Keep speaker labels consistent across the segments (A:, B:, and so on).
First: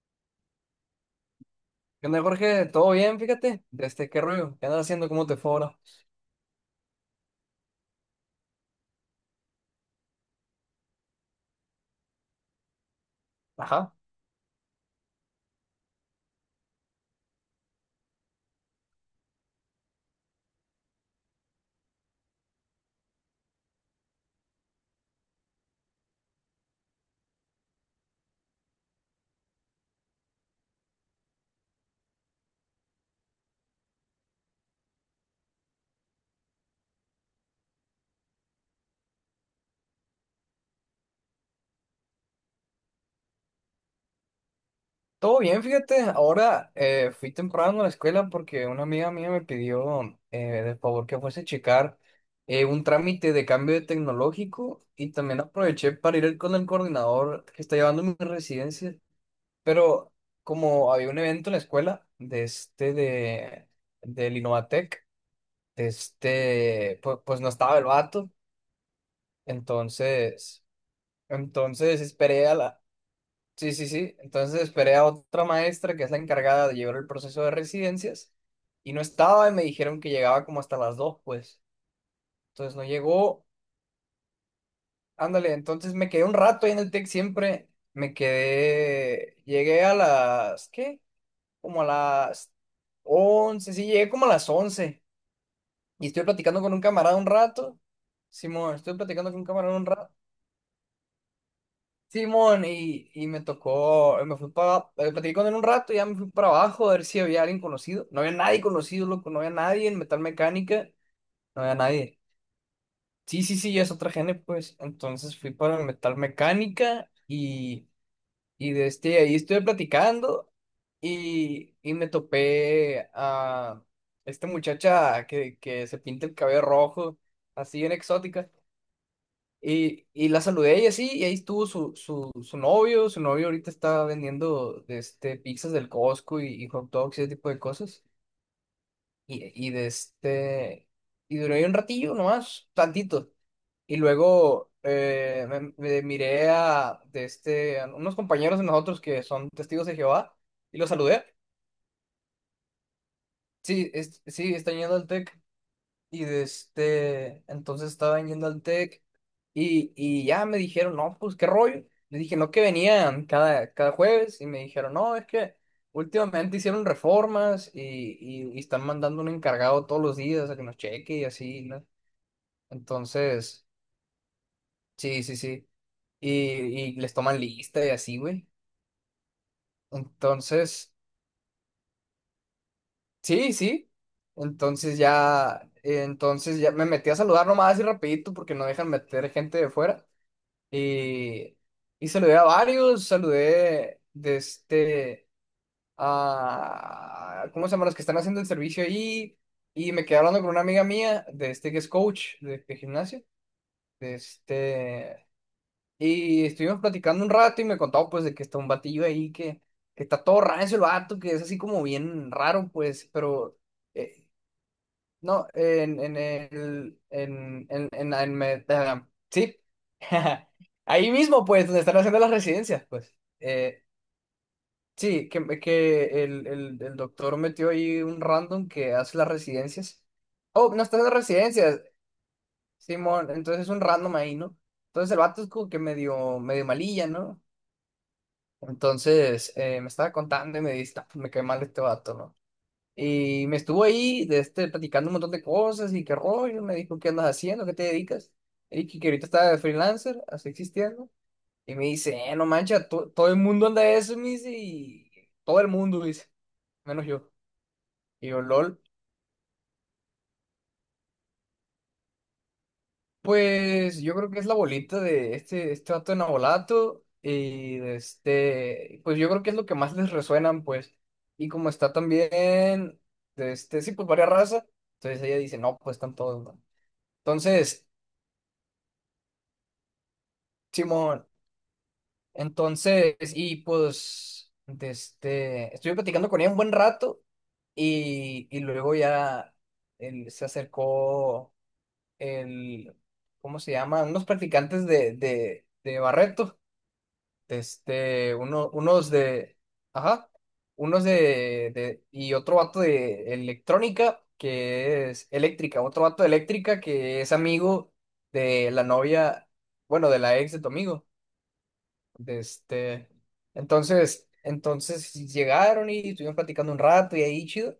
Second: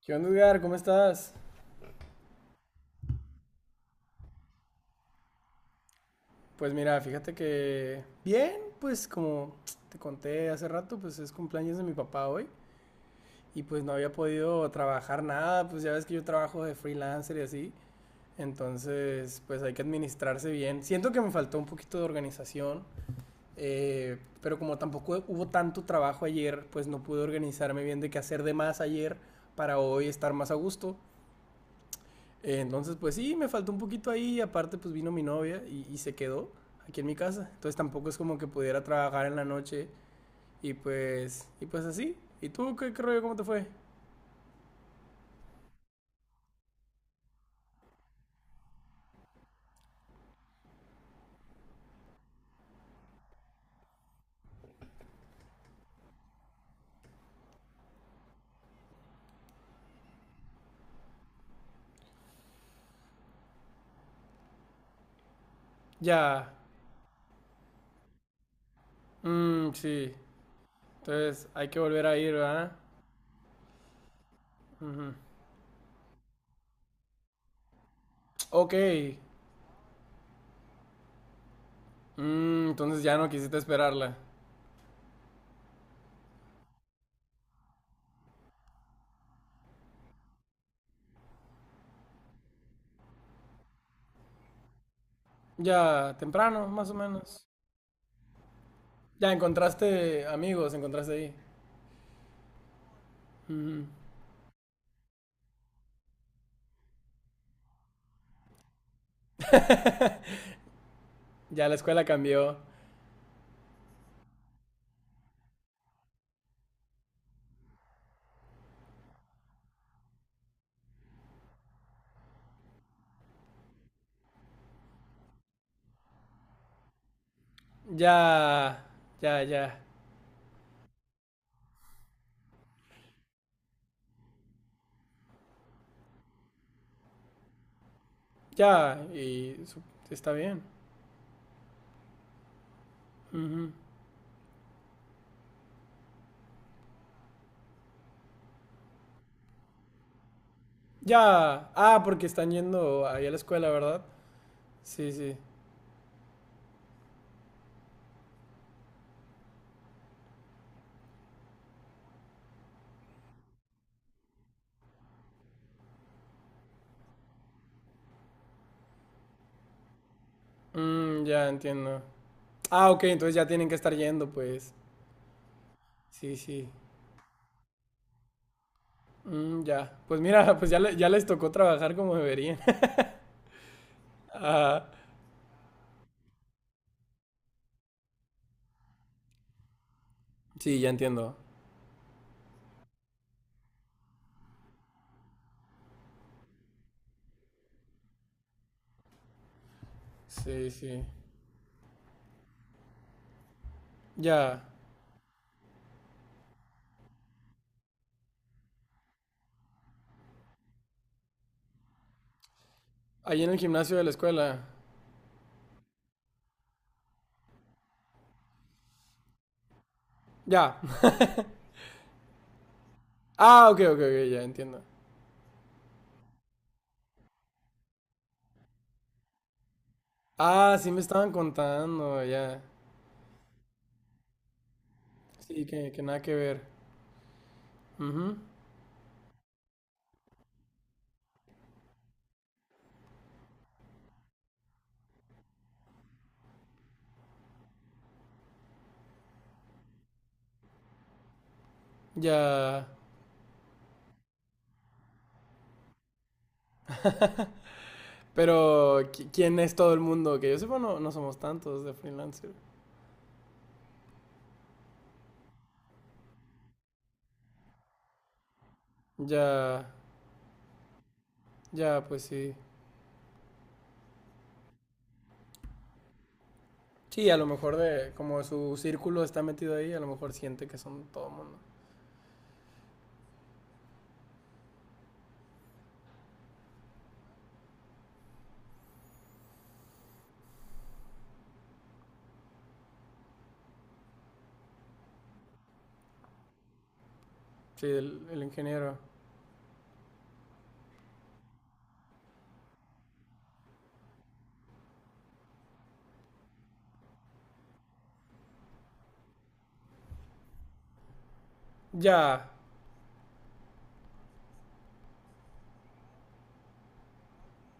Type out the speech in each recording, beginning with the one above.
A: ¿Qué onda, Edgar? ¿Cómo estás?
B: ¿Qué onda, Jorge? ¿Todo bien? Fíjate, desde qué rollo, ¿qué andas haciendo? ¿Cómo te fue ahora?
A: Pues mira, fíjate que bien, pues como te conté hace rato, pues es cumpleaños de mi papá hoy y pues no
B: Ajá,
A: había podido trabajar nada, pues ya ves que yo trabajo de freelancer y así, entonces pues hay que administrarse bien. Siento que me faltó un poquito de organización, pero como tampoco hubo tanto trabajo ayer, pues no pude organizarme bien de qué hacer de más ayer para hoy estar más a gusto. Entonces, pues sí, me faltó un poquito ahí. Aparte, pues vino mi novia y se quedó aquí en mi casa. Entonces tampoco es como que pudiera trabajar en la noche y pues así. ¿Y tú qué, qué rollo? ¿Cómo te fue?
B: todo bien, fíjate. Ahora fui temprano a la escuela porque una amiga mía me pidió eh, de favor que fuese a checar un trámite de cambio de tecnológico y también aproveché para ir con el coordinador que está llevando mi residencia. Pero como había un evento en la escuela de este de del Innovatec, de
A: Ya.
B: este, pues no estaba el vato,
A: Mm, sí.
B: entonces.
A: Entonces hay que
B: Entonces
A: volver a ir,
B: esperé a
A: ¿verdad?
B: la... Sí, sí, sí. Entonces esperé a
A: Ujú.
B: otra maestra que es la encargada de llevar el proceso de residencias
A: Ok.
B: y no estaba y me dijeron que llegaba como hasta las 2, pues.
A: Mm,
B: Entonces no
A: entonces ya no
B: llegó.
A: quisiste esperarla.
B: Ándale, entonces me quedé un rato ahí en el TEC siempre. Llegué a las... ¿Qué? Como a las 11. Sí, llegué como a las 11. Y
A: Ya,
B: estoy platicando
A: temprano,
B: con un
A: más o
B: camarada un
A: menos.
B: rato. Simón, estoy platicando
A: Ya
B: con un camarada un rato.
A: encontraste amigos, encontraste ahí.
B: Simón, y me
A: Ujú.
B: tocó, me fui para, platiqué con él un rato, ya me fui para abajo a ver si había alguien conocido. No había nadie conocido, loco, no había nadie en metal mecánica, no
A: Ya la
B: había
A: escuela
B: nadie.
A: cambió.
B: Sí, sí, sí, ya es otra gene, pues. Entonces fui para metal mecánica y de este, ahí estuve platicando y me topé a esta muchacha que se pinta el cabello rojo, así bien exótica.
A: Ya, ya, ya.
B: Y la saludé y así, y ahí estuvo su novio ahorita está vendiendo de este, pizzas del Costco y hot dogs y ese tipo de cosas.
A: Ya, y
B: Y
A: su-
B: de
A: está bien.
B: este, y duré ahí un ratillo nomás, tantito.
A: Ujú.
B: Y luego me miré a, de este, a unos compañeros de nosotros que son testigos de Jehová y los saludé.
A: Ya. Ah, porque están yendo ahí a la escuela,
B: Sí,
A: ¿verdad?
B: es- sí, están yendo al
A: Sí, sí.
B: TEC. Y de este, entonces estaban yendo al TEC y ya me dijeron, no, pues qué rollo. Le dije, no, que venían cada jueves y me dijeron, no, es que últimamente hicieron reformas y están mandando un encargado todos los días a que nos cheque
A: Mm,
B: y
A: ya
B: así, ¿no?
A: entiendo. Ah, ok, entonces ya
B: Entonces,
A: tienen que estar yendo, pues.
B: sí, sí, sí. Y,
A: Sí, sí.
B: y les toman lista y así, güey.
A: Mm, ya. Pues mira, pues ya,
B: Entonces,
A: le- ya les tocó trabajar como deberían.
B: sí, sí.
A: Ah,
B: Entonces ya me metí a saludar nomás y rapidito porque no dejan meter gente de fuera.
A: sí, ya entiendo.
B: Y, y saludé a varios, saludé de este a ¿cómo se llaman los que están haciendo el servicio ahí? Y me quedé hablando con una
A: Sí,
B: amiga
A: sí.
B: mía de este que es coach de gimnasio. De
A: Ya.
B: este, y estuvimos platicando un rato y me contaba pues de que está un batillo ahí que está todo rancio el vato, que es así como bien raro, pues,
A: Ahí en
B: pero
A: el gimnasio de la
B: eh,
A: escuela.
B: no, en el, en me- ah, sí,
A: Ya.
B: ahí mismo, pues, donde están haciendo las residencias, pues.
A: Ah, ok,
B: Eh,
A: ok, ok, ya entiendo.
B: sí, que el doctor metió ahí un random que hace las residencias. Oh,
A: Ah,
B: no
A: sí
B: está
A: me
B: haciendo
A: estaban
B: residencias,
A: contando, ya.
B: Simón, entonces es un random ahí, ¿no? Entonces el vato es
A: Sí,
B: como que
A: que nada que
B: medio,
A: ver.
B: medio malilla, ¿no?
A: Ujú.
B: Entonces me estaba contando y me dice, "No, pues, me cae mal este vato, ¿no?" Y me estuvo ahí de este, platicando un montón de cosas y qué rollo. Me dijo, ¿qué andas haciendo? ¿Qué te dedicas? Le dije que ahorita estaba de freelancer, así existiendo. Y me dice, no
A: Ya.
B: mancha, todo el mundo anda de eso, me dice, y todo el mundo, dice, menos yo. Y yo, lol.
A: Pero, ¿qui- ¿quién es todo el mundo? Que yo sepa, no, no somos tantos de freelancer.
B: Pues yo creo que es la bolita de este, este vato de Nabolato. Y de este, pues yo creo que es lo que
A: Ya,
B: más les resuenan, pues. Y como está
A: ya, pues sí.
B: también, de este, sí, pues varias razas. Entonces ella dice, no, pues están todos, ¿no?
A: Sí, a lo mejor
B: Entonces.
A: de, como su círculo está metido ahí, a lo mejor siente que son
B: Simón,
A: todo el mundo.
B: entonces, y pues, de este, estuve platicando con ella un buen rato y luego ya él, se acercó el, ¿cómo se llama? Unos practicantes de Barreto, de
A: Sí,
B: este,
A: el ingeniero.
B: unos de, ajá, unos de, y otro vato de electrónica que es eléctrica, otro vato de eléctrica que es amigo de la novia, bueno, de la ex de tu amigo. De
A: Ya.
B: este, entonces llegaron y estuvimos platicando un rato y ahí chido.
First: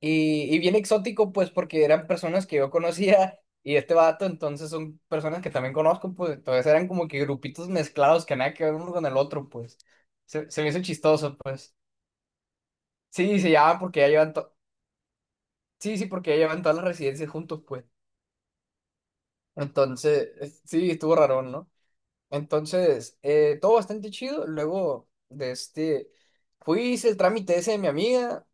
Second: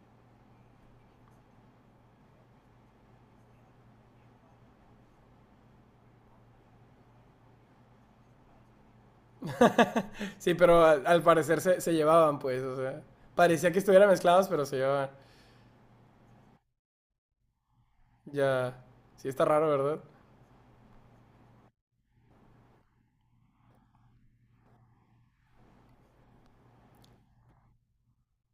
B: Y bien exótico, pues, porque eran personas que yo conocía y este vato, entonces son personas que también conozco, pues, entonces eran como que grupitos mezclados que nada que ver uno con el otro, pues. Se,
A: Sí,
B: se me hizo
A: pero al, al
B: chistoso,
A: parecer
B: pues.
A: se, se llevaban, pues, o sea.
B: Sí, se
A: Parecía que
B: llaman porque ya
A: estuvieran
B: llevan,
A: mezclados, pero se llevaban.
B: sí, sí, porque ya llevan todas las residencias juntos, pues.
A: Ya. Sí, está raro, ¿verdad?
B: Entonces, sí, estuvo raro, ¿no? Entonces, todo bastante chido. Luego de este, fui, hice el trámite ese de mi amiga.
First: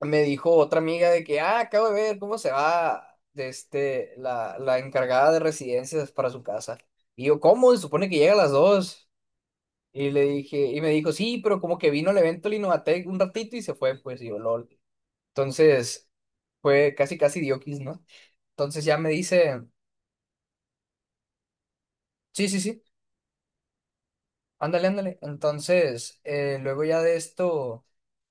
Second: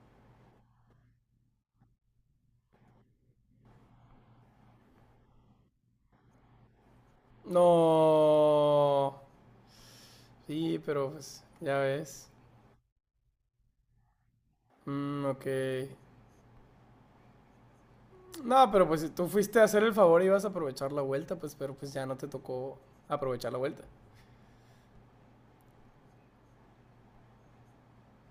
B: Me dijo otra amiga de que, ah, acabo de ver cómo se va de este, la encargada de residencias para su casa. Y yo, ¿cómo? Se supone que llega a las 2.
A: No.
B: Y le dije,
A: Sí,
B: y me
A: pero
B: dijo, sí,
A: pues,
B: pero como
A: ya
B: que vino al
A: ves.
B: evento del Innovatec un ratito y se fue, pues, y yo, lol.
A: Mm, ok.
B: Entonces, fue casi, casi dioquis, ¿no?
A: No,
B: Entonces
A: pero
B: ya
A: pues
B: me
A: si tú fuiste
B: dice,
A: a hacer el favor y ibas a aprovechar la vuelta, pues pero pues ya no te
B: sí, sí,
A: tocó
B: sí.
A: aprovechar la vuelta.
B: Ándale, ándale. Entonces, luego ya de esto,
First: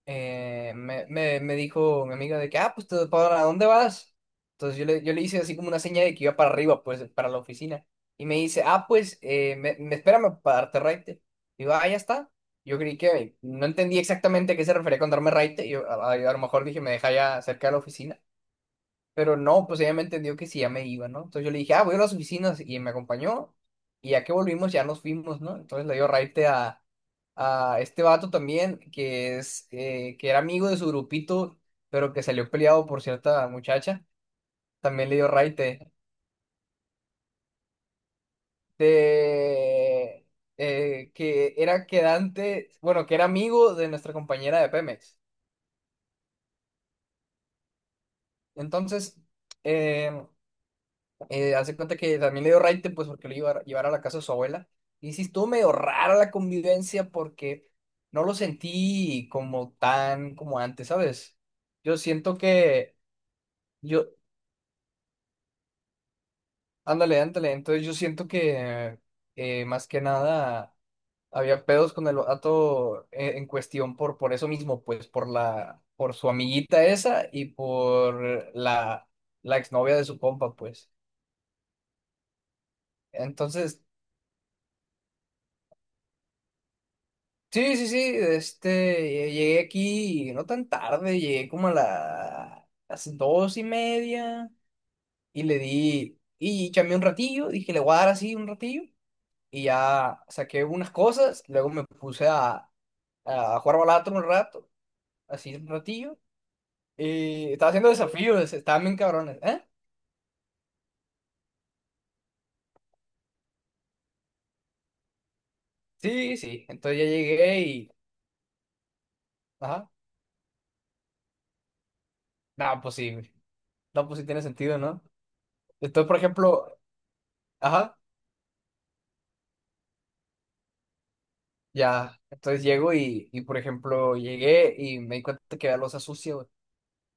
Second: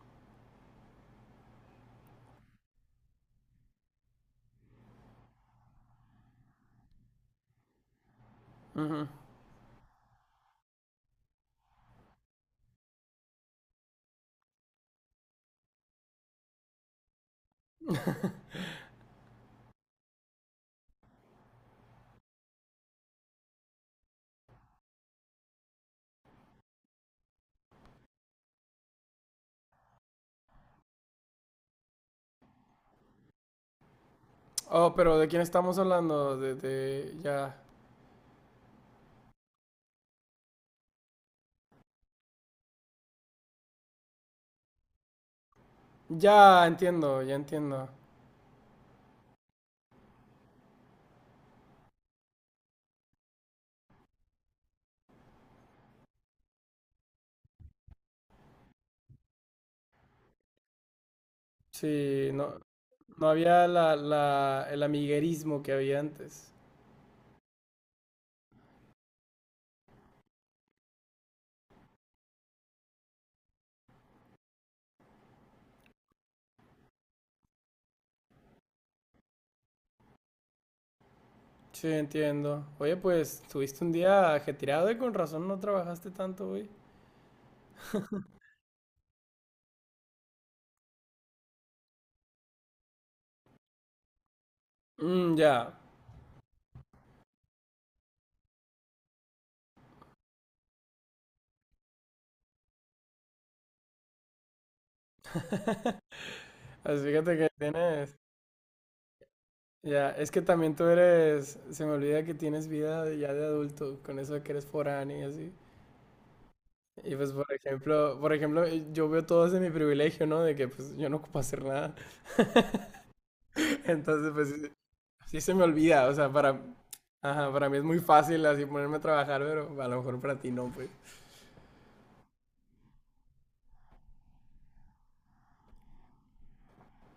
B: me dijo mi amiga de que, ah, pues, ¿para dónde vas? Entonces yo le hice así como una seña de que iba para arriba, pues, para la oficina. Y me dice, ah,
A: Ujú.
B: pues, espérame para darte raite. Digo, ah, ya está. Yo creí que no entendí exactamente a qué se refería con darme raite. Yo, a lo mejor dije, me deja ya cerca de la oficina. Pero no, pues ella me entendió que sí, ya me iba, ¿no? Entonces yo le dije, ah, voy a las oficinas y me acompañó. Y ya que volvimos, ya nos fuimos, ¿no? Entonces le dio raite a este vato también, que es, que era amigo de su grupito, pero que salió peleado por cierta muchacha.
A: Oh,
B: También le
A: pero ¿de
B: dio
A: quién estamos
B: raite
A: hablando? De- ya.
B: de, que era quedante, bueno, que era amigo de nuestra compañera de Pemex.
A: Ya entiendo, ya entiendo.
B: Entonces, em, hace cuenta que también le dio raite, pues porque lo iba a llevar a la casa de su abuela. Y sí estuvo medio rara la convivencia porque no lo sentí como tan como antes, ¿sabes? Yo
A: Sí,
B: siento
A: no,
B: que,
A: no había la,
B: yo,
A: la- el amiguerismo que había antes.
B: ándale, ándale, entonces yo siento que más que nada había pedos con el vato en cuestión por eso mismo, pues por su amiguita esa y por la exnovia de su compa, pues.
A: Sí, entiendo. Oye, pues
B: Entonces
A: tuviste un día ajetreado y con razón no trabajaste tanto hoy.
B: sí, sí, sí, este, llegué aquí no tan tarde, llegué como a las 2:30
A: Mm,
B: y le
A: ya.
B: di, y chamé un ratillo, dije, le voy a dar así un ratillo y ya saqué unas cosas, luego me puse a jugar balato un rato, así un ratillo,
A: Así fíjate que
B: y estaba haciendo
A: tienes.
B: desafíos, estaban bien cabrones, ¿eh?
A: Ya, es que también tú eres, se me olvida que tienes vida ya de adulto, con eso de que eres foráneo y así.
B: Sí, sí, entonces ya
A: Y pues
B: llegué y,
A: por ejemplo, yo veo todo ese mi
B: ajá,
A: privilegio, ¿no? De que pues yo no ocupo hacer nada.
B: no, pues sí, no, pues sí
A: Entonces,
B: tiene
A: pues sí,
B: sentido, ¿no?
A: sí se me olvida,
B: Entonces,
A: o
B: por
A: sea, para
B: ejemplo,
A: ajá, para mí es
B: ajá.
A: muy fácil así ponerme a trabajar, pero a lo mejor para ti no, pues.
B: Ya, entonces llego y, por ejemplo, llegué y me di cuenta que había loza sucia, güey.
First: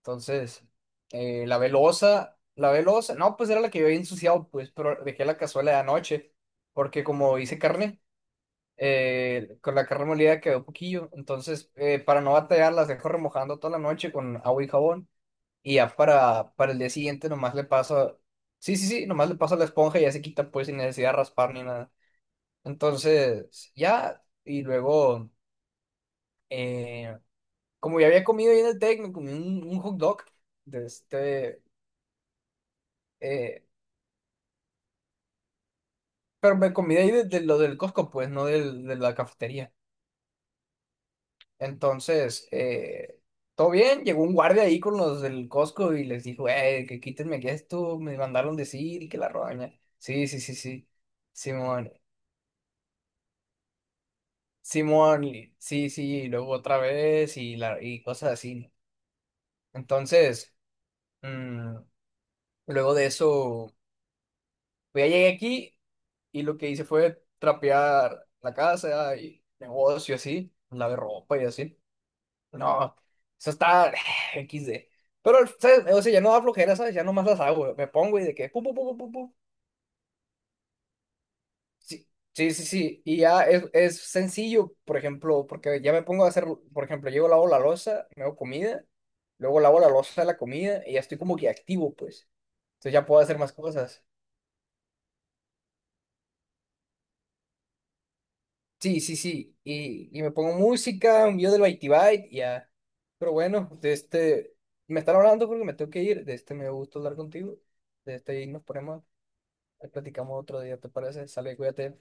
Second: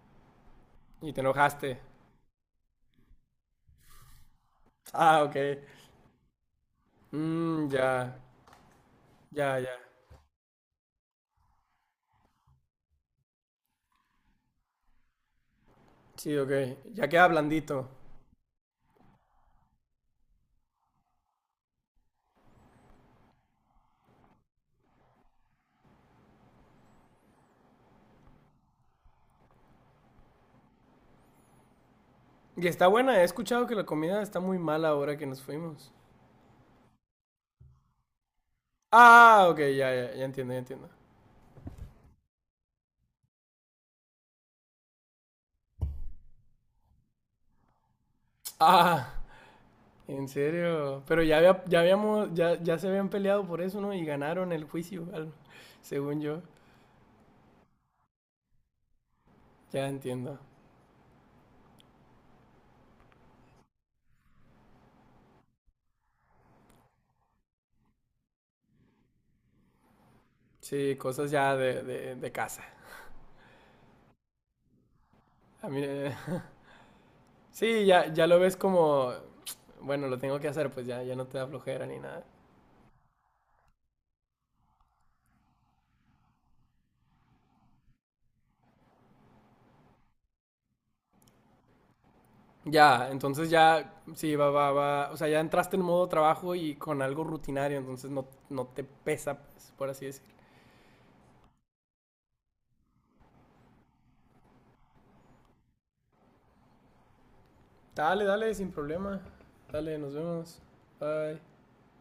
B: Entonces,
A: Y te
B: lavé
A: enojaste.
B: loza, lavé loza. No, pues era la que yo había ensuciado, pues, pero
A: Ah,
B: dejé
A: ok.
B: la cazuela de anoche, porque como hice
A: Mm,
B: carne,
A: ya, ya, ya.
B: con la carne molida quedó poquillo. Entonces, para no batallar, las dejo remojando toda la noche con agua y jabón. Y ya
A: Sí, ok.
B: para el día
A: Ya queda
B: siguiente nomás le
A: blandito.
B: paso, sí, sí, sí, nomás le paso la esponja y ya se quita, pues, sin necesidad de raspar ni nada. Entonces, ya, y luego eh, como ya había comido ahí en el Tec, me comí un hot dog de este,
A: Y está buena, he
B: eh,
A: escuchado que la comida está muy mala ahora que nos fuimos.
B: pero me comí de ahí de lo del Costco, pues, no de la
A: Ah, ok,
B: cafetería.
A: ya, ya, ya entiendo, ya entiendo.
B: Entonces, todo bien, llegó un guardia ahí con los del Costco y les dijo, que quítenme aquí esto, me mandaron decir y
A: Ah,
B: que la roña. Sí,
A: en
B: sí, sí, sí,
A: serio. Pero ya, había- ya
B: Simón,
A: habíamos, ya, ya se habían peleado por eso, ¿no? Y ganaron el juicio,
B: Simón,
A: al-
B: sí, sí,
A: según
B: y
A: yo.
B: luego otra vez y cosas así.
A: Ya entiendo.
B: Entonces, mm, luego de eso, pues ya llegué aquí. Y lo que hice fue trapear la casa y negocio así,
A: Sí,
B: lavé
A: cosas
B: ropa y
A: ya
B: así.
A: de casa.
B: No, eso está XD. Pero,
A: A mí,
B: ¿sabes? O sea, ya no da flojera, ¿sabes? Ya nomás las hago,
A: sí,
B: me
A: ya,
B: pongo y
A: ya
B: de
A: lo
B: que,
A: ves
B: pum, pum, pum, pum,
A: como,
B: pum, pum.
A: bueno, lo tengo que hacer, pues ya, ya no te da flojera ni
B: Sí,
A: nada.
B: sí, sí, sí. Y ya es sencillo, por ejemplo, porque ya me pongo a hacer, por ejemplo, llego, lavo la loza, me hago comida, luego lavo la loza de la comida y ya estoy como que activo, pues. Entonces ya
A: Ya,
B: puedo hacer
A: entonces
B: más
A: ya,
B: cosas.
A: sí, va, va, va. O sea, ya entraste en modo trabajo y con algo rutinario, entonces no, no te
B: Sí, sí,
A: pesa,
B: sí.
A: pues, por así
B: Y me
A: decirlo.
B: pongo música, un video del Bitey Byte, y ya. Pero bueno, de este, me están hablando porque me tengo que ir. De este me gusta hablar contigo. De
A: Dale,
B: este y
A: dale,
B: nos
A: sin
B: ponemos,
A: problema. Dale, nos
B: platicamos
A: vemos.
B: otro día, ¿te parece?
A: Bye.
B: Sale, cuídate.